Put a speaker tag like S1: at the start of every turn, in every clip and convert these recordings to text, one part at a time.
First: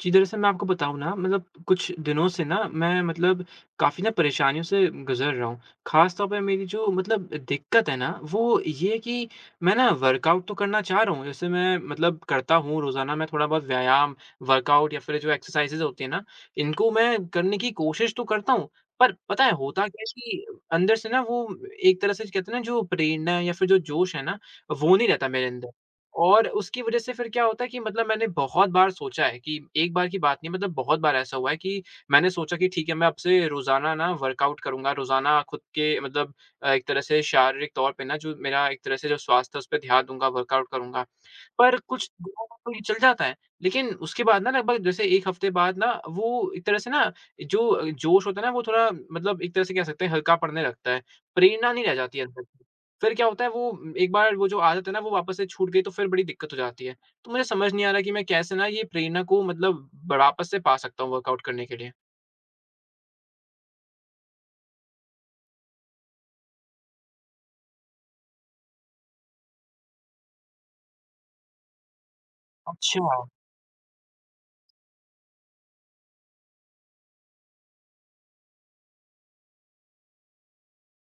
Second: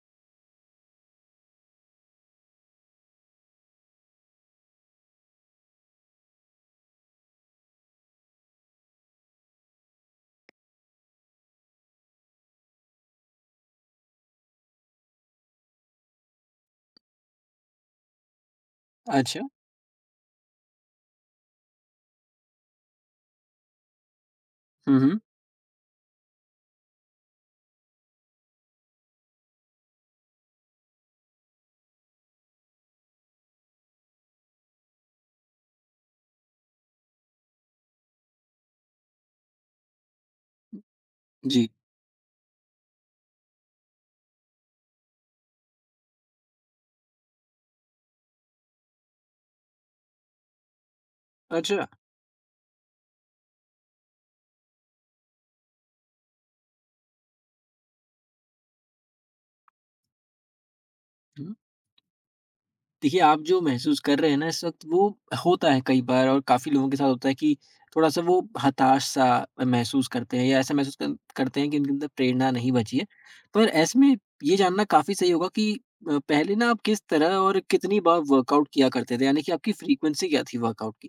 S1: जी, दरअसल मैं आपको बताऊँ ना मतलब कुछ दिनों से ना मैं मतलब काफ़ी ना परेशानियों से गुज़र रहा हूँ। ख़ास तौर पे मेरी जो मतलब दिक्कत है ना वो ये है कि मैं ना वर्कआउट तो करना चाह रहा हूँ। जैसे मैं मतलब करता हूँ रोज़ाना मैं थोड़ा बहुत व्यायाम, वर्कआउट या फिर जो एक्सरसाइज़ेज़ होती है ना इनको मैं करने की कोशिश तो करता हूँ। पर पता
S2: अच्छा।
S1: है होता क्या है कि अंदर से ना वो एक तरह से कहते हैं ना जो प्रेरणा या फिर जो जोश है ना वो
S2: हुँ,
S1: नहीं
S2: हुँ।
S1: रहता मेरे अंदर। और उसकी वज़ह से फिर क्या होता है कि मतलब मैंने बहुत बार सोचा है कि एक बार की बात नहीं मतलब बहुत बार ऐसा हुआ है कि मैंने सोचा कि ठीक है, मैं अब से रोज़ाना ना वर्कआउट करूँगा, रोज़ाना खुद के मतलब एक तरह से शारीरिक तौर पे ना जो मेरा एक तरह से जो स्वास्थ्य है उस पे ध्यान दूँगा, वर्कआउट करूँगा।
S2: जी।
S1: पर कुछ दिनों तक तो ये चल जाता है, लेकिन उसके बाद ना लगभग जैसे 1 हफ़्ते बाद ना वो एक तरह से ना जो जोश होता है ना वो थोड़ा मतलब एक तरह से कह सकते हैं हल्का पड़ने लगता है, प्रेरणा नहीं
S2: अच्छा।
S1: रह जाती है अंदर। फिर क्या होता है वो एक बार वो जो आदत है ना वो वापस से छूट गई तो फिर बड़ी दिक्कत हो जाती है। तो मुझे समझ नहीं आ रहा कि मैं कैसे ना ये प्रेरणा को मतलब वापस से पा सकता हूँ वर्कआउट
S2: हुँ।
S1: करने के लिए?
S2: देखिए, आप जो महसूस कर रहे हैं ना इस वक़्त वो होता है कई बार और काफ़ी लोगों के साथ होता है कि थोड़ा-सा वो हताश-सा महसूस करते हैं या ऐसा महसूस कर करते हैं कि उनके अंदर प्रेरणा नहीं बची है।
S1: अच्छा।
S2: पर ऐसे में ये जानना काफ़ी सही होगा कि पहले ना आप किस तरह और कितनी बार वर्कआउट किया करते थे? यानी कि आपकी फ्रीक्वेंसी क्या थी वर्कआउट की?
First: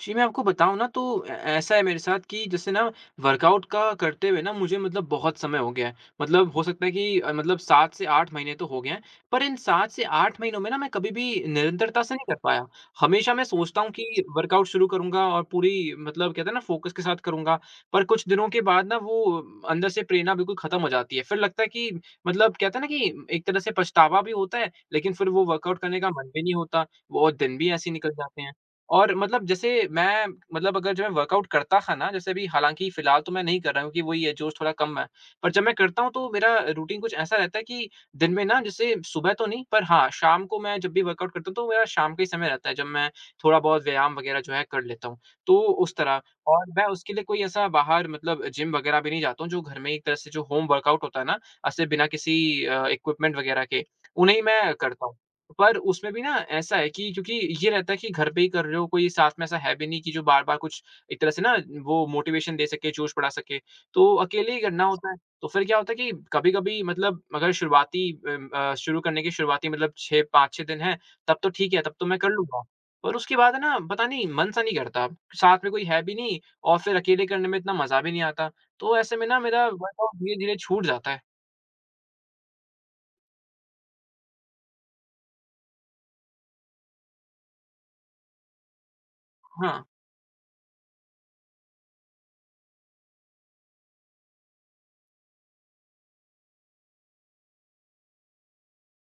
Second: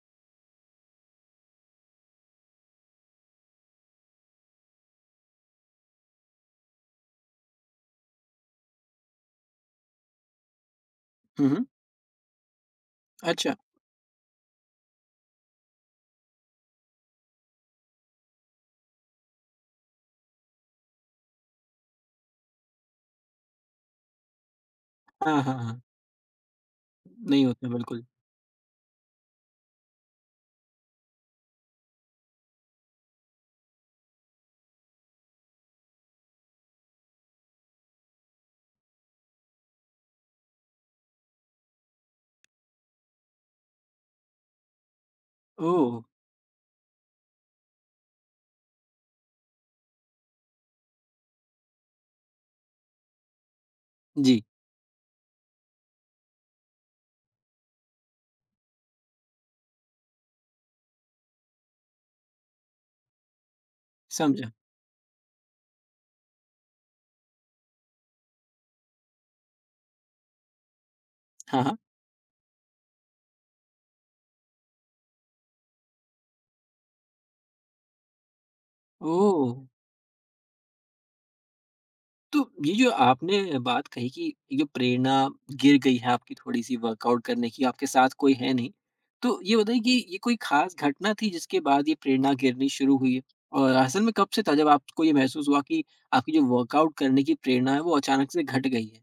S1: जी, मैं आपको बताऊँ ना तो ए ऐसा है मेरे साथ कि जैसे ना वर्कआउट का करते हुए ना मुझे मतलब बहुत समय हो गया है। मतलब हो सकता है कि मतलब 7 से 8 महीने तो हो गए हैं, पर इन 7 से 8 महीनों में ना मैं कभी भी
S2: हुँ, हुँ।
S1: निरंतरता से नहीं कर पाया। हमेशा मैं
S2: अच्छा।
S1: सोचता हूँ कि वर्कआउट शुरू करूँगा और पूरी मतलब कहते हैं ना फ़ोकस के साथ करूँगा, पर कुछ दिनों के बाद ना वो अंदर से प्रेरणा बिल्कुल ख़त्म हो जाती है। फिर लगता है कि मतलब कहते हैं ना कि एक तरह से पछतावा भी होता है, लेकिन फिर
S2: हाँ,
S1: वो
S2: हाँ,
S1: वर्कआउट
S2: हाँ।
S1: करने का मन भी नहीं होता, वो और
S2: नहीं
S1: दिन
S2: होता
S1: भी ऐसे ही
S2: बिल्कुल।
S1: निकल जाते हैं। और मतलब जैसे मैं मतलब अगर जो मैं वर्कआउट करता था ना, जैसे अभी हालाँकि फ़िलहाल तो मैं नहीं कर रहा हूँ क्योंकि वही है जोश थोड़ा कम है। पर जब मैं करता हूँ तो मेरा रूटीन कुछ ऐसा रहता है कि दिन में ना जैसे सुबह तो नहीं पर हाँ, शाम को मैं जब भी वर्कआउट करता हूँ तो मेरा शाम का ही समय रहता है जब मैं थोड़ा-बहुत व्यायाम वग़ैरह जो है कर लेता हूँ। तो
S2: ओह!
S1: उस तरह और मैं उसके लिए कोई ऐसा बाहर मतलब जिम वग़ैरह भी नहीं जाता हूँ जो घर में एक तरह से जो होम वर्कआउट होता है ना, ऐसे बिना किसी इक्विपमेंट वग़ैरह के, उन्हें ही
S2: जी,
S1: मैं करता हूँ। पर उसमें भी ना ऐसा है कि क्योंकि ये रहता है कि घर पे ही कर रहे हो, कोई साथ में ऐसा है भी नहीं कि जो बार-बार कुछ एक तरह से ना वो मोटिवेशन दे सके, जोश बढ़ा सके, तो
S2: समझा।
S1: अकेले ही करना होता है। तो फिर क्या होता है कि कभी-कभी मतलब अगर शुरुआती शुरू करने के शुरुआती मतलब 6 5-6 दिन हैं, तब तो
S2: हाँ,
S1: ठीक
S2: हाँ।
S1: है, तब तो मैं कर लूँगा। पर उसके बाद है ना पता नहीं मन सा नहीं करता, साथ में कोई है भी नहीं और फिर अकेले करने में इतना मज़ा भी नहीं आता। तो ऐसे में ना
S2: ओह!
S1: मेरा वर्कआउट धीरे-धीरे छूट जाता है।
S2: तो ये जो आपने बात कही कि ये जो प्रेरणा गिर गई है आपकी थोड़ी-सी वर्कआउट करने की, आपके साथ कोई है नहीं। तो ये बताइए
S1: हाँ।
S2: कि ये कोई ख़ास घटना थी जिसके बाद ये प्रेरणा गिरनी शुरू हुई है? और असल में कब से था जब आपको ये महसूस हुआ कि आपकी जो वर्कआउट करने की प्रेरणा है वो अचानक से घट गई है?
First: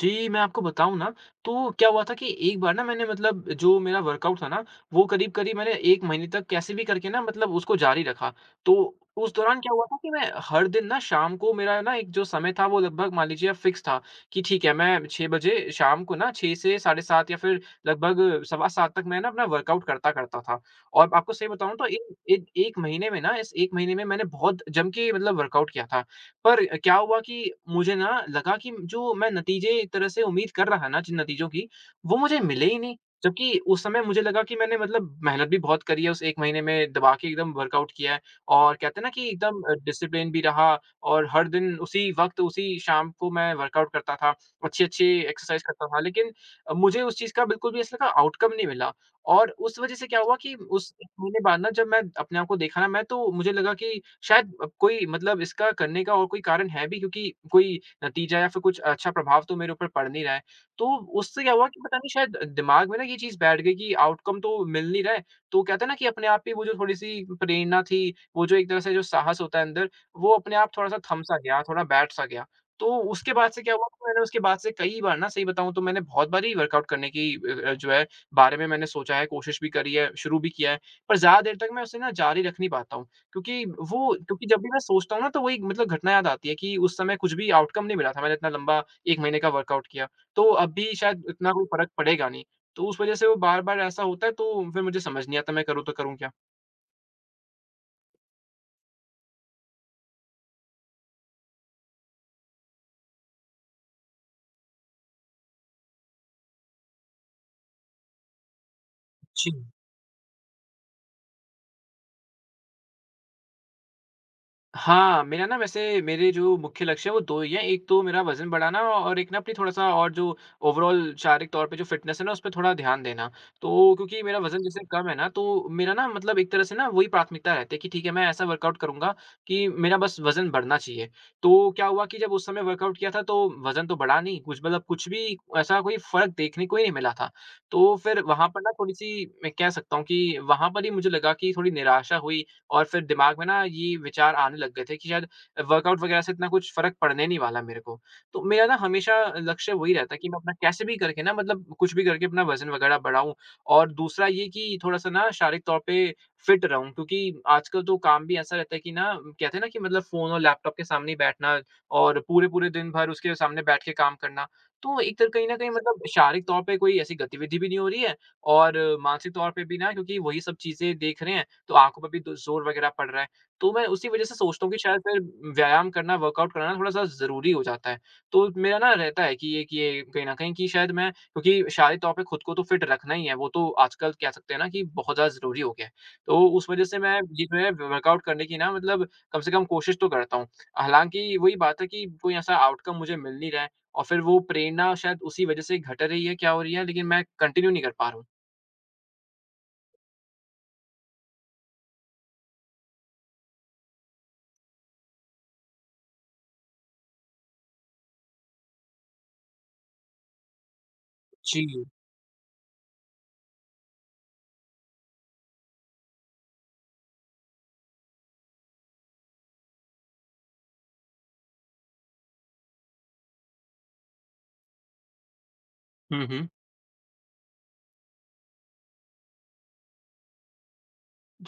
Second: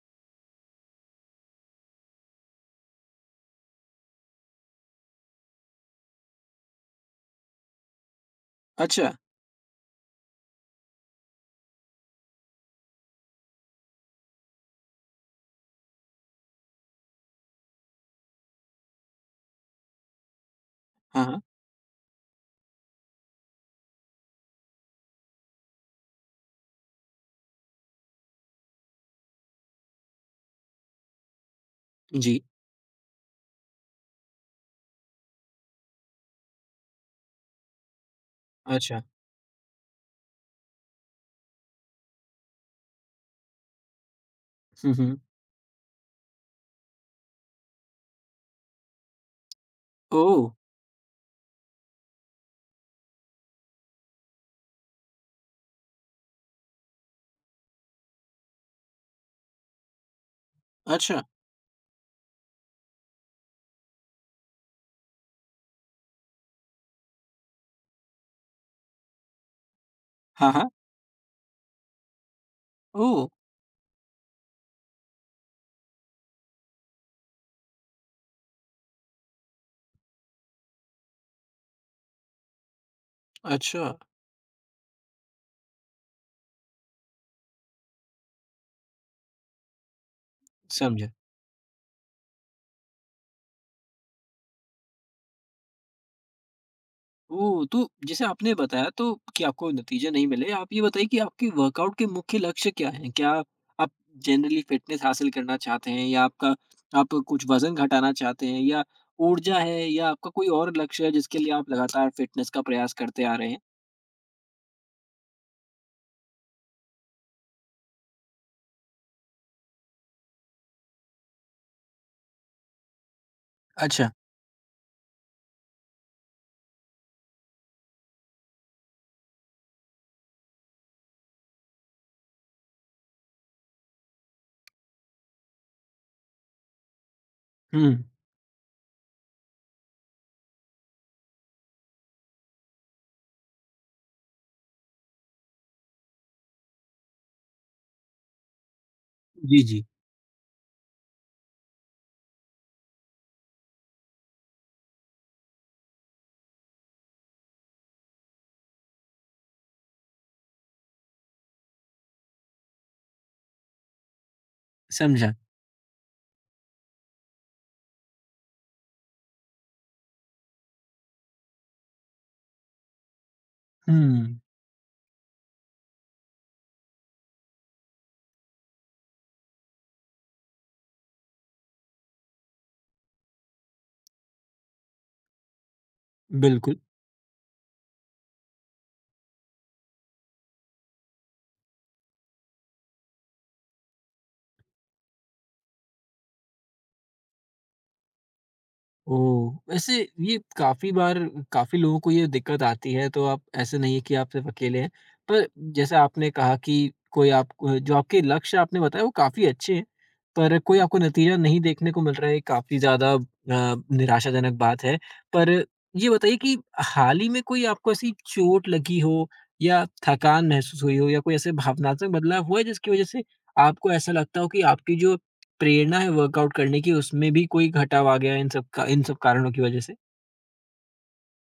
S1: जी, मैं आपको बताऊँ ना, तो क्या हुआ था कि एक बार ना मैंने मतलब जो मेरा वर्कआउट था ना, वो करीब-करीब मैंने 1 महीने तक कैसे भी करके ना मतलब उसको जारी रखा। तो
S2: अच्छा,
S1: उस दौरान क्या हुआ था कि मैं हर दिन ना शाम को मेरा ना एक जो समय था, वो लगभग मान लीजिए आप फ़िक्स था कि ठीक है, मैं 6 बजे शाम को ना 6 से साढ़े 7 या फिर लगभग सवा 7 तक मैं ना अपना वर्कआउट करता करता था। और
S2: हाँ,
S1: आपको
S2: हाँ।
S1: सही बताऊँ तो इन इन 1 महीने में ना इस 1 महीने में मैंने बहुत जम के मतलब वर्कआउट किया था। पर क्या हुआ कि मुझे ना लगा कि जो मैं नतीजे एक तरह से उम्मीद कर रहा ना जिन नतीजों की, वो मुझे
S2: जी,
S1: मिले ही नहीं। जबकि उस समय मुझे लगा कि मैंने मतलब मेहनत भी बहुत करी है, उस 1 महीने में दबा के एकदम वर्कआउट किया है और कहते
S2: अच्छा।
S1: हैं ना कि एकदम डिसिप्लिन भी रहा और हर दिन उसी वक़्त, उसी शाम को मैं वर्कआउट करता था,
S2: हुँ,
S1: अच्छी-अच्छी
S2: हुँ।
S1: एक्सरसाइज़ करता था। लेकिन मुझे उस चीज़ का बिल्कुल भी ऐसा लगा आउटकम नहीं मिला और उस वज़ह से क्या हुआ
S2: ओह!
S1: कि उस 1 महीने बाद ना जब मैं अपने आप को देखा ना मैं तो मुझे लगा कि शायद अब कोई मतलब इसका करने का और कोई कारण है भी क्योंकि कोई नतीजा या फिर कुछ अच्छा प्रभाव तो मेरे ऊपर पड़ नहीं रहा है। तो
S2: अच्छा।
S1: उससे क्या हुआ कि पता नहीं शायद दिमाग में ना ये चीज़ बैठ गई कि आउटकम तो मिल नहीं रहा है। तो कहते हैं ना कि अपने आप ही वो जो थोड़ी-सी प्रेरणा थी, वो जो एक तरह से जो साहस होता है अंदर, वो
S2: हाँ,
S1: अपने आप
S2: हाँ।
S1: थोड़ा-सा थम-सा गया, थोड़ा बैठ-सा गया। तो
S2: ओह!
S1: उसके बाद से क्या हुआ कि मैंने उसके बाद से कई बार ना सही बताऊँ तो मैंने बहुत बारी वर्कआउट करने की जो है बारे में मैंने सोचा है, कोशिश भी करी है, शुरू भी किया है, पर ज़्यादा देर तक मैं उसे ना जारी रख नहीं पाता हूँ। क्योंकि
S2: अच्छा,
S1: वो क्योंकि जब भी मैं सोचता हूँ ना तो वही मतलब घटना याद आती है कि उस समय कुछ भी आउटकम नहीं मिला था। मैंने इतना लंबा 1 महीने का वर्कआउट किया, तो अब भी
S2: समझा।
S1: शायद इतना कोई फ़र्क पड़ेगा नहीं। तो उस वज़ह से वो बार-बार ऐसा होता है तो फिर मुझे समझ नहीं आता मैं करूँ तो करूँ क्या?
S2: ओह! तो जैसे आपने बताया तो कि आपको नतीजे नहीं मिले। आप ये बताइए कि आपके वर्कआउट के मुख्य लक्ष्य क्या हैं? क्या आप जनरली फ़िटनेस हासिल करना चाहते हैं या आपका आप कुछ वज़न घटाना चाहते हैं या
S1: जी।
S2: ऊर्जा है या आपका कोई और लक्ष्य है जिसके लिए आप लगातार फ़िटनेस का प्रयास करते आ रहे हैं?
S1: हाँ, मेरा ना वैसे मेरे जो मुख्य लक्ष्य है वो 2 ही हैं। एक तो मेरा वज़न बढ़ाना और एक ना अपनी थोड़ा-सा और जो ओवरॉल शारीरिक तौर पे जो फ़िटनेस है ना, उस पे थोड़ा ध्यान देना। तो
S2: अच्छा।
S1: क्योंकि मेरा वज़न जैसे कम है ना, तो मेरा ना मतलब एक तरह से ना वही प्राथमिकता रहती है कि ठीक है, मैं ऐसा वर्कआउट करूँगा कि मेरा बस वज़न बढ़ना चाहिए। तो क्या हुआ कि जब उस समय वर्कआउट किया था तो वज़न तो बढ़ा नहीं, कुछ भी ऐसा कोई फ़र्क देखने को ही नहीं मिला था। तो
S2: हुँ।
S1: फिर वहाँ पर ना थोड़ी-सी मैं कह सकता हूँ कि वहाँ पर ही मुझे लगा कि थोड़ी निराशा हुई और फिर दिमाग में ना ये विचार आने लग गए थे कि शायद वर्कआउट वगैरह से इतना कुछ फ़र्क पड़ने नहीं वाला मेरे को। तो मेरा ना हमेशा
S2: जी,
S1: लक्ष्य
S2: जी।
S1: वही रहता है कि मैं अपना कैसे भी करके ना मतलब कुछ भी करके अपना वज़न वगैरह बढ़ाऊँ और दूसरा ये कि थोड़ा-सा ना शारीरिक तौर पे फ़िट रहूँ क्योंकि आजकल तो काम भी ऐसा रहता है कि ना कहते हैं ना कि मतलब फ़ोन और लैपटॉप के सामने ही बैठना और पूरे-पूरे दिन भर उसके सामने बैठ के काम करना। तो एक तरह
S2: समझा।
S1: कहीं न कहीं मतलब शारीरिक तौर पे कोई ऐसी गतिविधि भी नहीं हो रही है और मानसिक तौर पे भी ना क्योंकि वही सब चीज़ें देख रहे हैं तो आँखों पे भी दो ज़ोर वग़ैरह पड़ रहा है। तो मैं उसी वज़ह से
S2: हुँ,
S1: सोचता हूँ कि शायद फिर व्यायाम करना, वर्कआउट करना थोड़ा-सा ज़रूरी हो जाता है। तो मेरा ना रहता है कि ये कहीं न कहीं कि शायद मैं क्योंकि शारीरिक तौर पे खुद को तो फिट रखना ही है, वो तो आजकल कह सकते हैं ना कि बहुत ज़्यादा ज़रूरी हो गया है। तो उस
S2: बिल्कुल।
S1: वज़ह से मैं ये जो है वर्कआउट करने की ना मतलब कम से कम कोशिश तो करता हूँ। हालाँकि वही बात है कि कोई ऐसा आउटकम मुझे मिल नहीं रहा है और फिर वो प्रेरणा शायद उसी वज़ह से घट रही है, क्या हो रही है, लेकिन मैं कंटिन्यू नहीं कर पा रहा हूँ।
S2: ओह! वैसे ये काफ़ी बार काफ़ी लोगों को ये दिक्कत आती है, तो आप ऐसे नहीं है कि आप सिर्फ़ अकेले हैं। पर जैसे आपने कहा कि कोई आपको जो आपके लक्ष्य आपने बताया वो काफ़ी अच्छे हैं, पर कोई आपको नतीजा नहीं
S1: जी।
S2: देखने को मिल रहा है, ये काफ़ी ज़्यादा निराशाजनक बात है। पर ये बताइए कि हाल ही में कोई आपको ऐसी चोट लगी हो या थकान महसूस हुई हो या कोई ऐसे भावनात्मक बदलाव हुआ है जिसकी वज़ह से आपको ऐसा लगता हो कि आपकी जो प्रेरणा है
S1: हुँ, हुँ।
S2: वर्कआउट करने की उसमें भी कोई घटाव आ गया इन सब कारणों की वजह से?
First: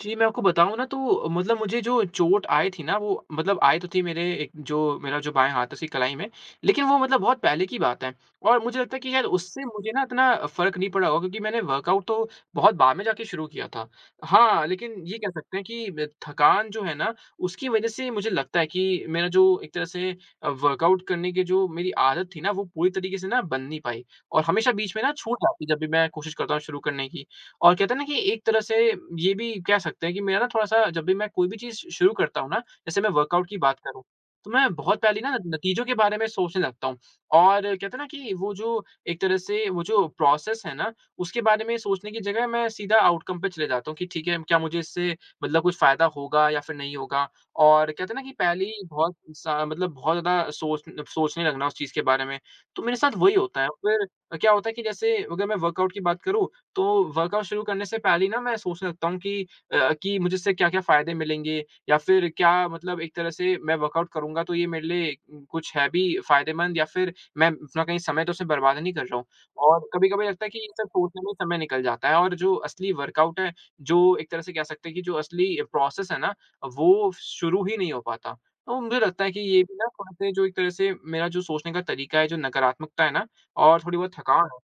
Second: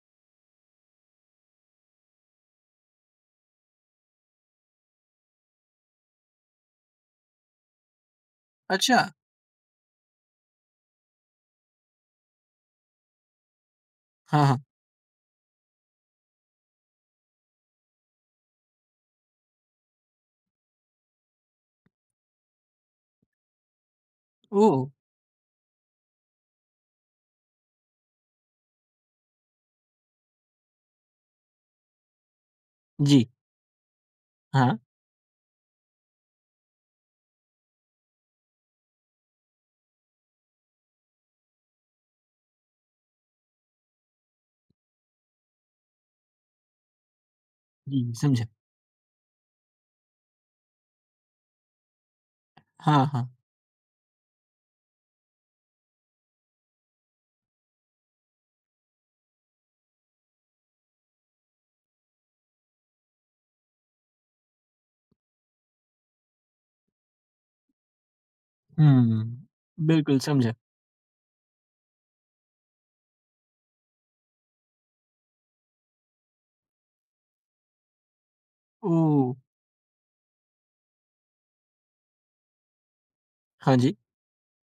S1: जी, मैं आपको बताऊँ ना तो मतलब मुझे जो चोट आई थी ना वो मतलब आई तो थी मेरे एक जो मेरा जो बाएँ हाथ है उसकी कलाई में, लेकिन वो मतलब बहुत पहले की बात है। और मुझे लगता
S2: अच्छा,
S1: है कि शायद उससे मुझे ना इतना फ़र्क नहीं पड़ा होगा क्योंकि मैंने वर्कआउट तो बहुत बाद में जाके शुरू किया था।
S2: हाँ, हाँ।
S1: हाँ, लेकिन ये कह सकते हैं कि ब थकान जो है ना उसकी वज़ह से मुझे लगता है कि मेरा जो एक तरह से वर्कआउट करने की जो मेरी आदत थी ना वो पूरी तरीके से ना बन नहीं पाई। और हमेशा
S2: ओह!
S1: बीच में ना छूट जाती है जब भी मैं कोशिश करता हूँ शुरू करने की। और कहते हैं ना कि एक तरह से ये भी कह सकते हैं कि मेरा ना थोड़ा-सा जब भी मैं कोई भी चीज़ शुरू करता हूँ ना, जैसे मैं
S2: जी,
S1: वर्कआउट की बात करूँ, तो मैं
S2: हाँ।
S1: बहुत पहले ना नतीजों के बारे में सोचने लगता हूँ। और कहते हैं ना कि वो जो एक तरह से वो जो प्रोसेस है ना, उसके बारे में सोचने की जगह मैं सीधा आउटकम पे चले जाता हूँ कि ठीक है, क्या मुझे इससे मतलब कुछ फ़ायदा होगा या फिर नहीं होगा। और
S2: जी।
S1: कहते हैं ना कि
S2: समझा।
S1: पहले ही बहुत सा मतलब बहुत ज़्यादा सोचने लगना उस चीज़ के बारे में, तो मेरे
S2: हाँ,
S1: साथ
S2: हाँ।
S1: वही होता है। फिर क्या होता है कि जैसे अगर मैं वर्कआउट की बात करूँ तो वर्कआउट शुरू करने से पहले ही ना मैं सोचने लगता हूँ कि मुझे इससे क्या-क्या फ़ायदे मिलेंगे या फिर क्या मतलब एक तरह से मैं वर्कआउट करूँगा तो ये मेरे लिए कुछ है भी फ़ायदेमंद या फिर मैं अपना कहीं समय तो उसमें बर्बाद नहीं कर रहा हूँ।
S2: हुँ,
S1: और
S2: बिल्कुल
S1: कभी-कभी लगता है
S2: समझा।
S1: कि ये सब सोचने में समय निकल जाता है और जो असली वर्कआउट है, जो एक तरह से कह सकते हैं कि जो असली प्रोसेस है ना, वो शुरू ही नहीं हो पाता। तो मुझे लगता
S2: ओह!
S1: है कि ये भी ना थोड़े-से जो एक तरह से मेरा जो सोचने का तरीका है, जो नकारात्मकता है ना
S2: हाँ
S1: और
S2: जी।
S1: थोड़ी बहुत थकान है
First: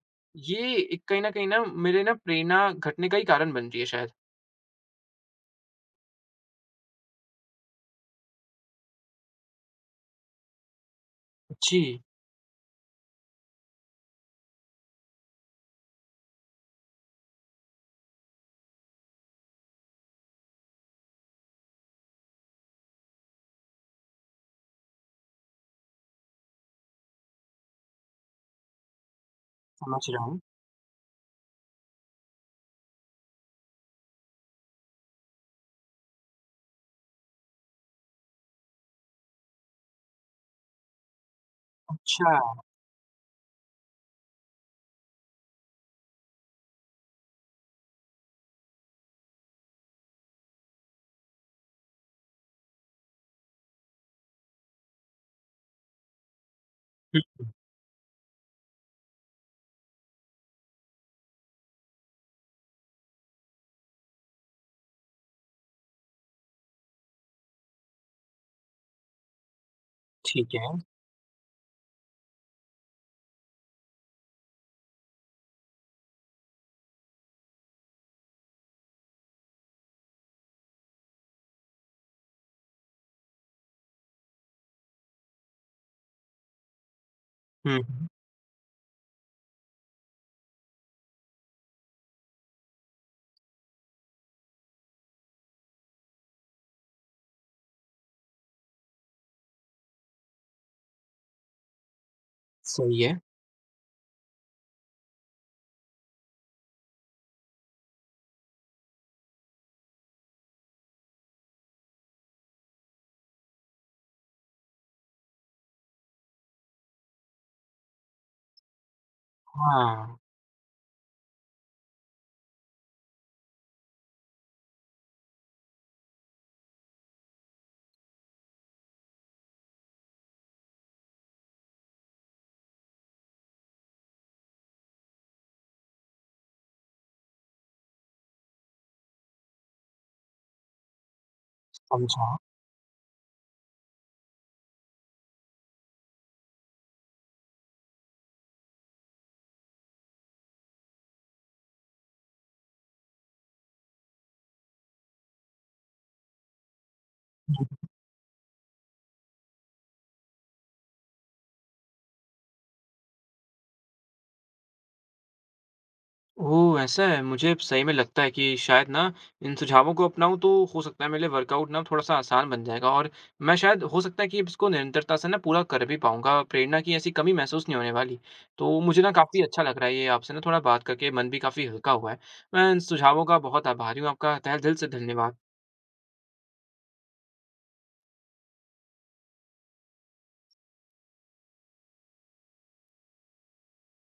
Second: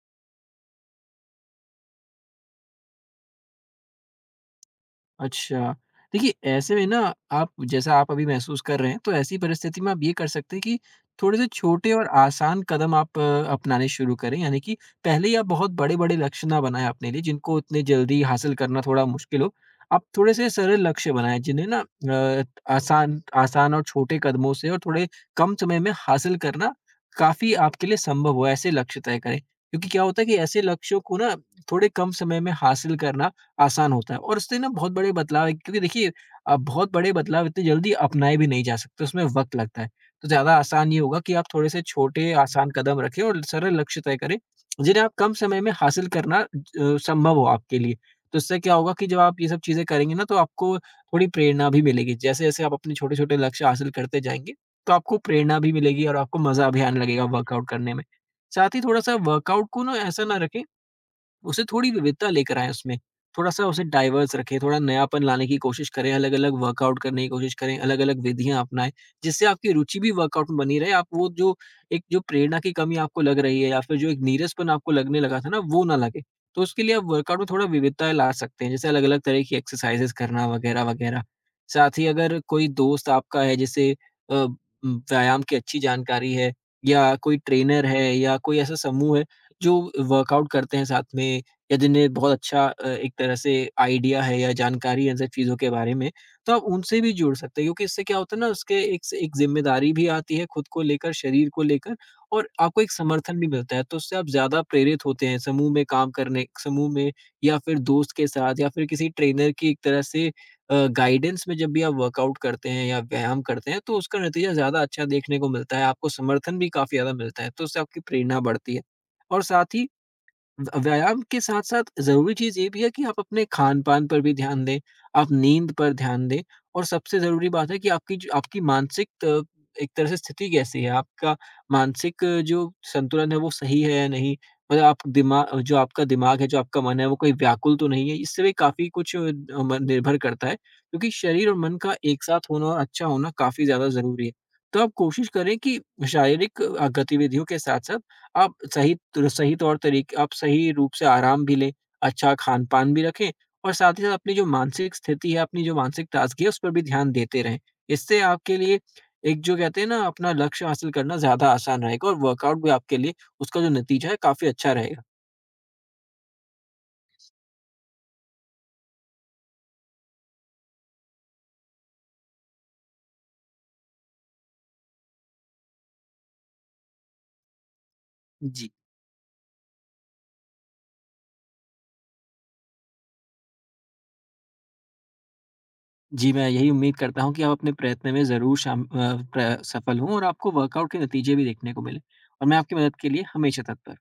S1: ये एक कहीं न कहीं ना मेरे ना प्रेरणा घटने का ही कारण बन रही है शायद।
S2: अच्छा। देखिए, ऐसे में ना आप जैसा आप अभी महसूस कर रहे हैं, तो ऐसी परिस्थिति में आप ये कर सकते हैं कि थोड़े से छोटे
S1: जी,
S2: और आसान कदम आप अपनाने शुरू करें। यानी कि पहले ही आप बहुत बड़े-बड़े लक्ष्य ना बनाएँ अपने लिए, जिनको इतने जल्दी हासिल करना थोड़ा मुश्किल हो। आप थोड़े से सरल लक्ष्य बनाएँ, जिन्हें ना अ, आसान आसान और छोटे कदमों से और थोड़े कम समय में हासिल करना काफ़ी आपके लिए संभव हो, ऐसे लक्ष्य तय करें। क्योंकि
S1: समझ
S2: क्या होता
S1: रहा
S2: है कि
S1: हूँ।
S2: ऐसे लक्ष्यों को ना थोड़े कम समय में हासिल करना आसान होता है और उससे ना बहुत बड़े बदलाव है क्योंकि देखिए बहुत बड़े बदलाव इतने जल्दी अपनाए भी नहीं जा सकते, उसमें वक़्त लगता है। तो ज़्यादा आसान ये होगा कि आप थोड़े-से छोटे
S1: अच्छा।
S2: आसान कदम रखें और सरल लक्ष्य तय करें, जिन्हें आप कम समय में हासिल करना संभव हो आपके लिए। तो इससे क्या होगा कि जब आप ये सब चीज़ें करेंगे ना तो आपको थोड़ी प्रेरणा भी मिलेगी। जैसे-जैसे आप अपने छोटे-छोटे लक्ष्य हासिल करते जाएँगे, तो आपको प्रेरणा भी मिलेगी और आपको मज़ा भी आने
S1: हुँ,
S2: लगेगा
S1: हुँ,
S2: वर्कआउट करने में। साथ ही थोड़ा-सा वर्कआउट को ना ऐसा ना रखें, उसे थोड़ी विविधता लेकर आएँ उसमें। थोड़ा-सा उसे डाइवर्स रखें, थोड़ा नयापन लाने की कोशिश करें, अलग-अलग वर्कआउट करने की कोशिश करें, अलग-अलग विधियाँ अपनाएँ, जिससे आपकी रुचि भी वर्कआउट
S1: ठीक
S2: में
S1: है।
S2: बनी रहे। आप वो जो एक जो प्रेरणा की कमी आपको लग रही है या फिर जो एक नीरसपन आपको लगने लगा था ना, वो ना लगे। तो उसके लिए आप वर्कआउट में थोड़ा विविधता ला सकते हैं, जैसे अलग-अलग तरह की एक्सरसाइज़ेज़ करना वगैरह-वगैरह। साथ ही अगर कोई दोस्त आपका है जिसे अ, व्यायाम की अच्छी जानकारी है, या कोई
S1: हुँ,
S2: ट्रेनर है,
S1: हुँ,
S2: या कोई ऐसा समूह है जो वर्कआउट करते हैं साथ में, या जिन्हें बहुत अच्छा एक तरह से आइडिया है या जानकारी है इन सब चीज़ों के बारे में, तो आप उनसे भी जुड़ सकते हैं क्योंकि इससे क्या होता है ना उसके एक से एक ज़िम्मेदारी भी आती है खुद को लेकर, शरीर को लेकर, और आपको एक
S1: सही है।
S2: समर्थन भी मिलता है, तो उससे आप ज़्यादा प्रेरित होते हैं। समूह में या फिर दोस्त के साथ या फिर किसी ट्रेनर की एक तरह से गाइडेंस में जब भी आप वर्कआउट करते हैं या व्यायाम करते हैं, तो उसका नतीजा ज़्यादा अच्छा देखने को मिलता है, आपको समर्थन भी काफ़ी ज़्यादा मिलता है, तो उससे आपकी प्रेरणा बढ़ती है। और साथ ही
S1: हाँ,
S2: व व्यायाम के साथ-साथ ज़रूरी चीज़ ये भी है कि आप अपने खान-पान पर भी ध्यान दें, आप नींद पर ध्यान दें और सबसे ज़रूरी बात है कि आपकी मानसिक त एक तरह से स्थिति कैसी है? आपका मानसिक जो संतुलन है वो सही है या नहीं? मतलब आप दिमा जो आपका दिमाग है, जो आपका मन है वो कहीं व्याकुल तो नहीं है? इससे भी काफ़ी कुछ अ, म निर्भर करता है क्योंकि शरीर और मन का एक
S1: समझा।
S2: साथ होना और अच्छा होना काफ़ी ज़्यादा ज़रूरी है। तो आप कोशिश करें कि शारीरिक गतिविधियों के साथ-साथ आप सही त सही तौर तरीके आप सही रूप से आराम भी लें, अच्छा खान-पान भी रखें और साथ ही साथ अपनी जो मानसिक स्थिति है, अपनी जो मानसिक ताज़गी है, उस पर भी ध्यान देते रहें। इससे आपके लिए एक जो कहते हैं ना अपना लक्ष्य हासिल करना ज़्यादा आसान रहेगा और वर्कआउट भी आपके लिए, उसका जो नतीजा है, काफ़ी अच्छा रहेगा।
S1: ओह! ऐसा है, मुझे अब सही में लगता है कि शायद ना इन सुझावों को अपनाऊँ तो हो सकता है मेरे लिए वर्कआउट ना थोड़ा-सा आसान बन जाएगा और मैं शायद हो सकता है कि इसको निरंतरता से ना पूरा कर भी पाऊँगा, प्रेरणा की ऐसी कमी महसूस नहीं होने वाली।
S2: जी।
S1: तो मुझे ना काफ़ी अच्छा लग रहा है ये आपसे ना थोड़ा बात करके मन भी काफ़ी हल्का हुआ है। मैं इन सुझावों का बहुत आभारी हूँ, आपका तहे दिल से धन्यवाद।
S2: जी, मैं यही उम्मीद करता हूँ कि आप अपने प्रयत्न में ज़रूर शाम अ, प्र सफल हों और आपको वर्कआउट के नतीजे भी देखने को मिलें और मैं आपकी मदद के लिए हमेशा तत्पर हूँ।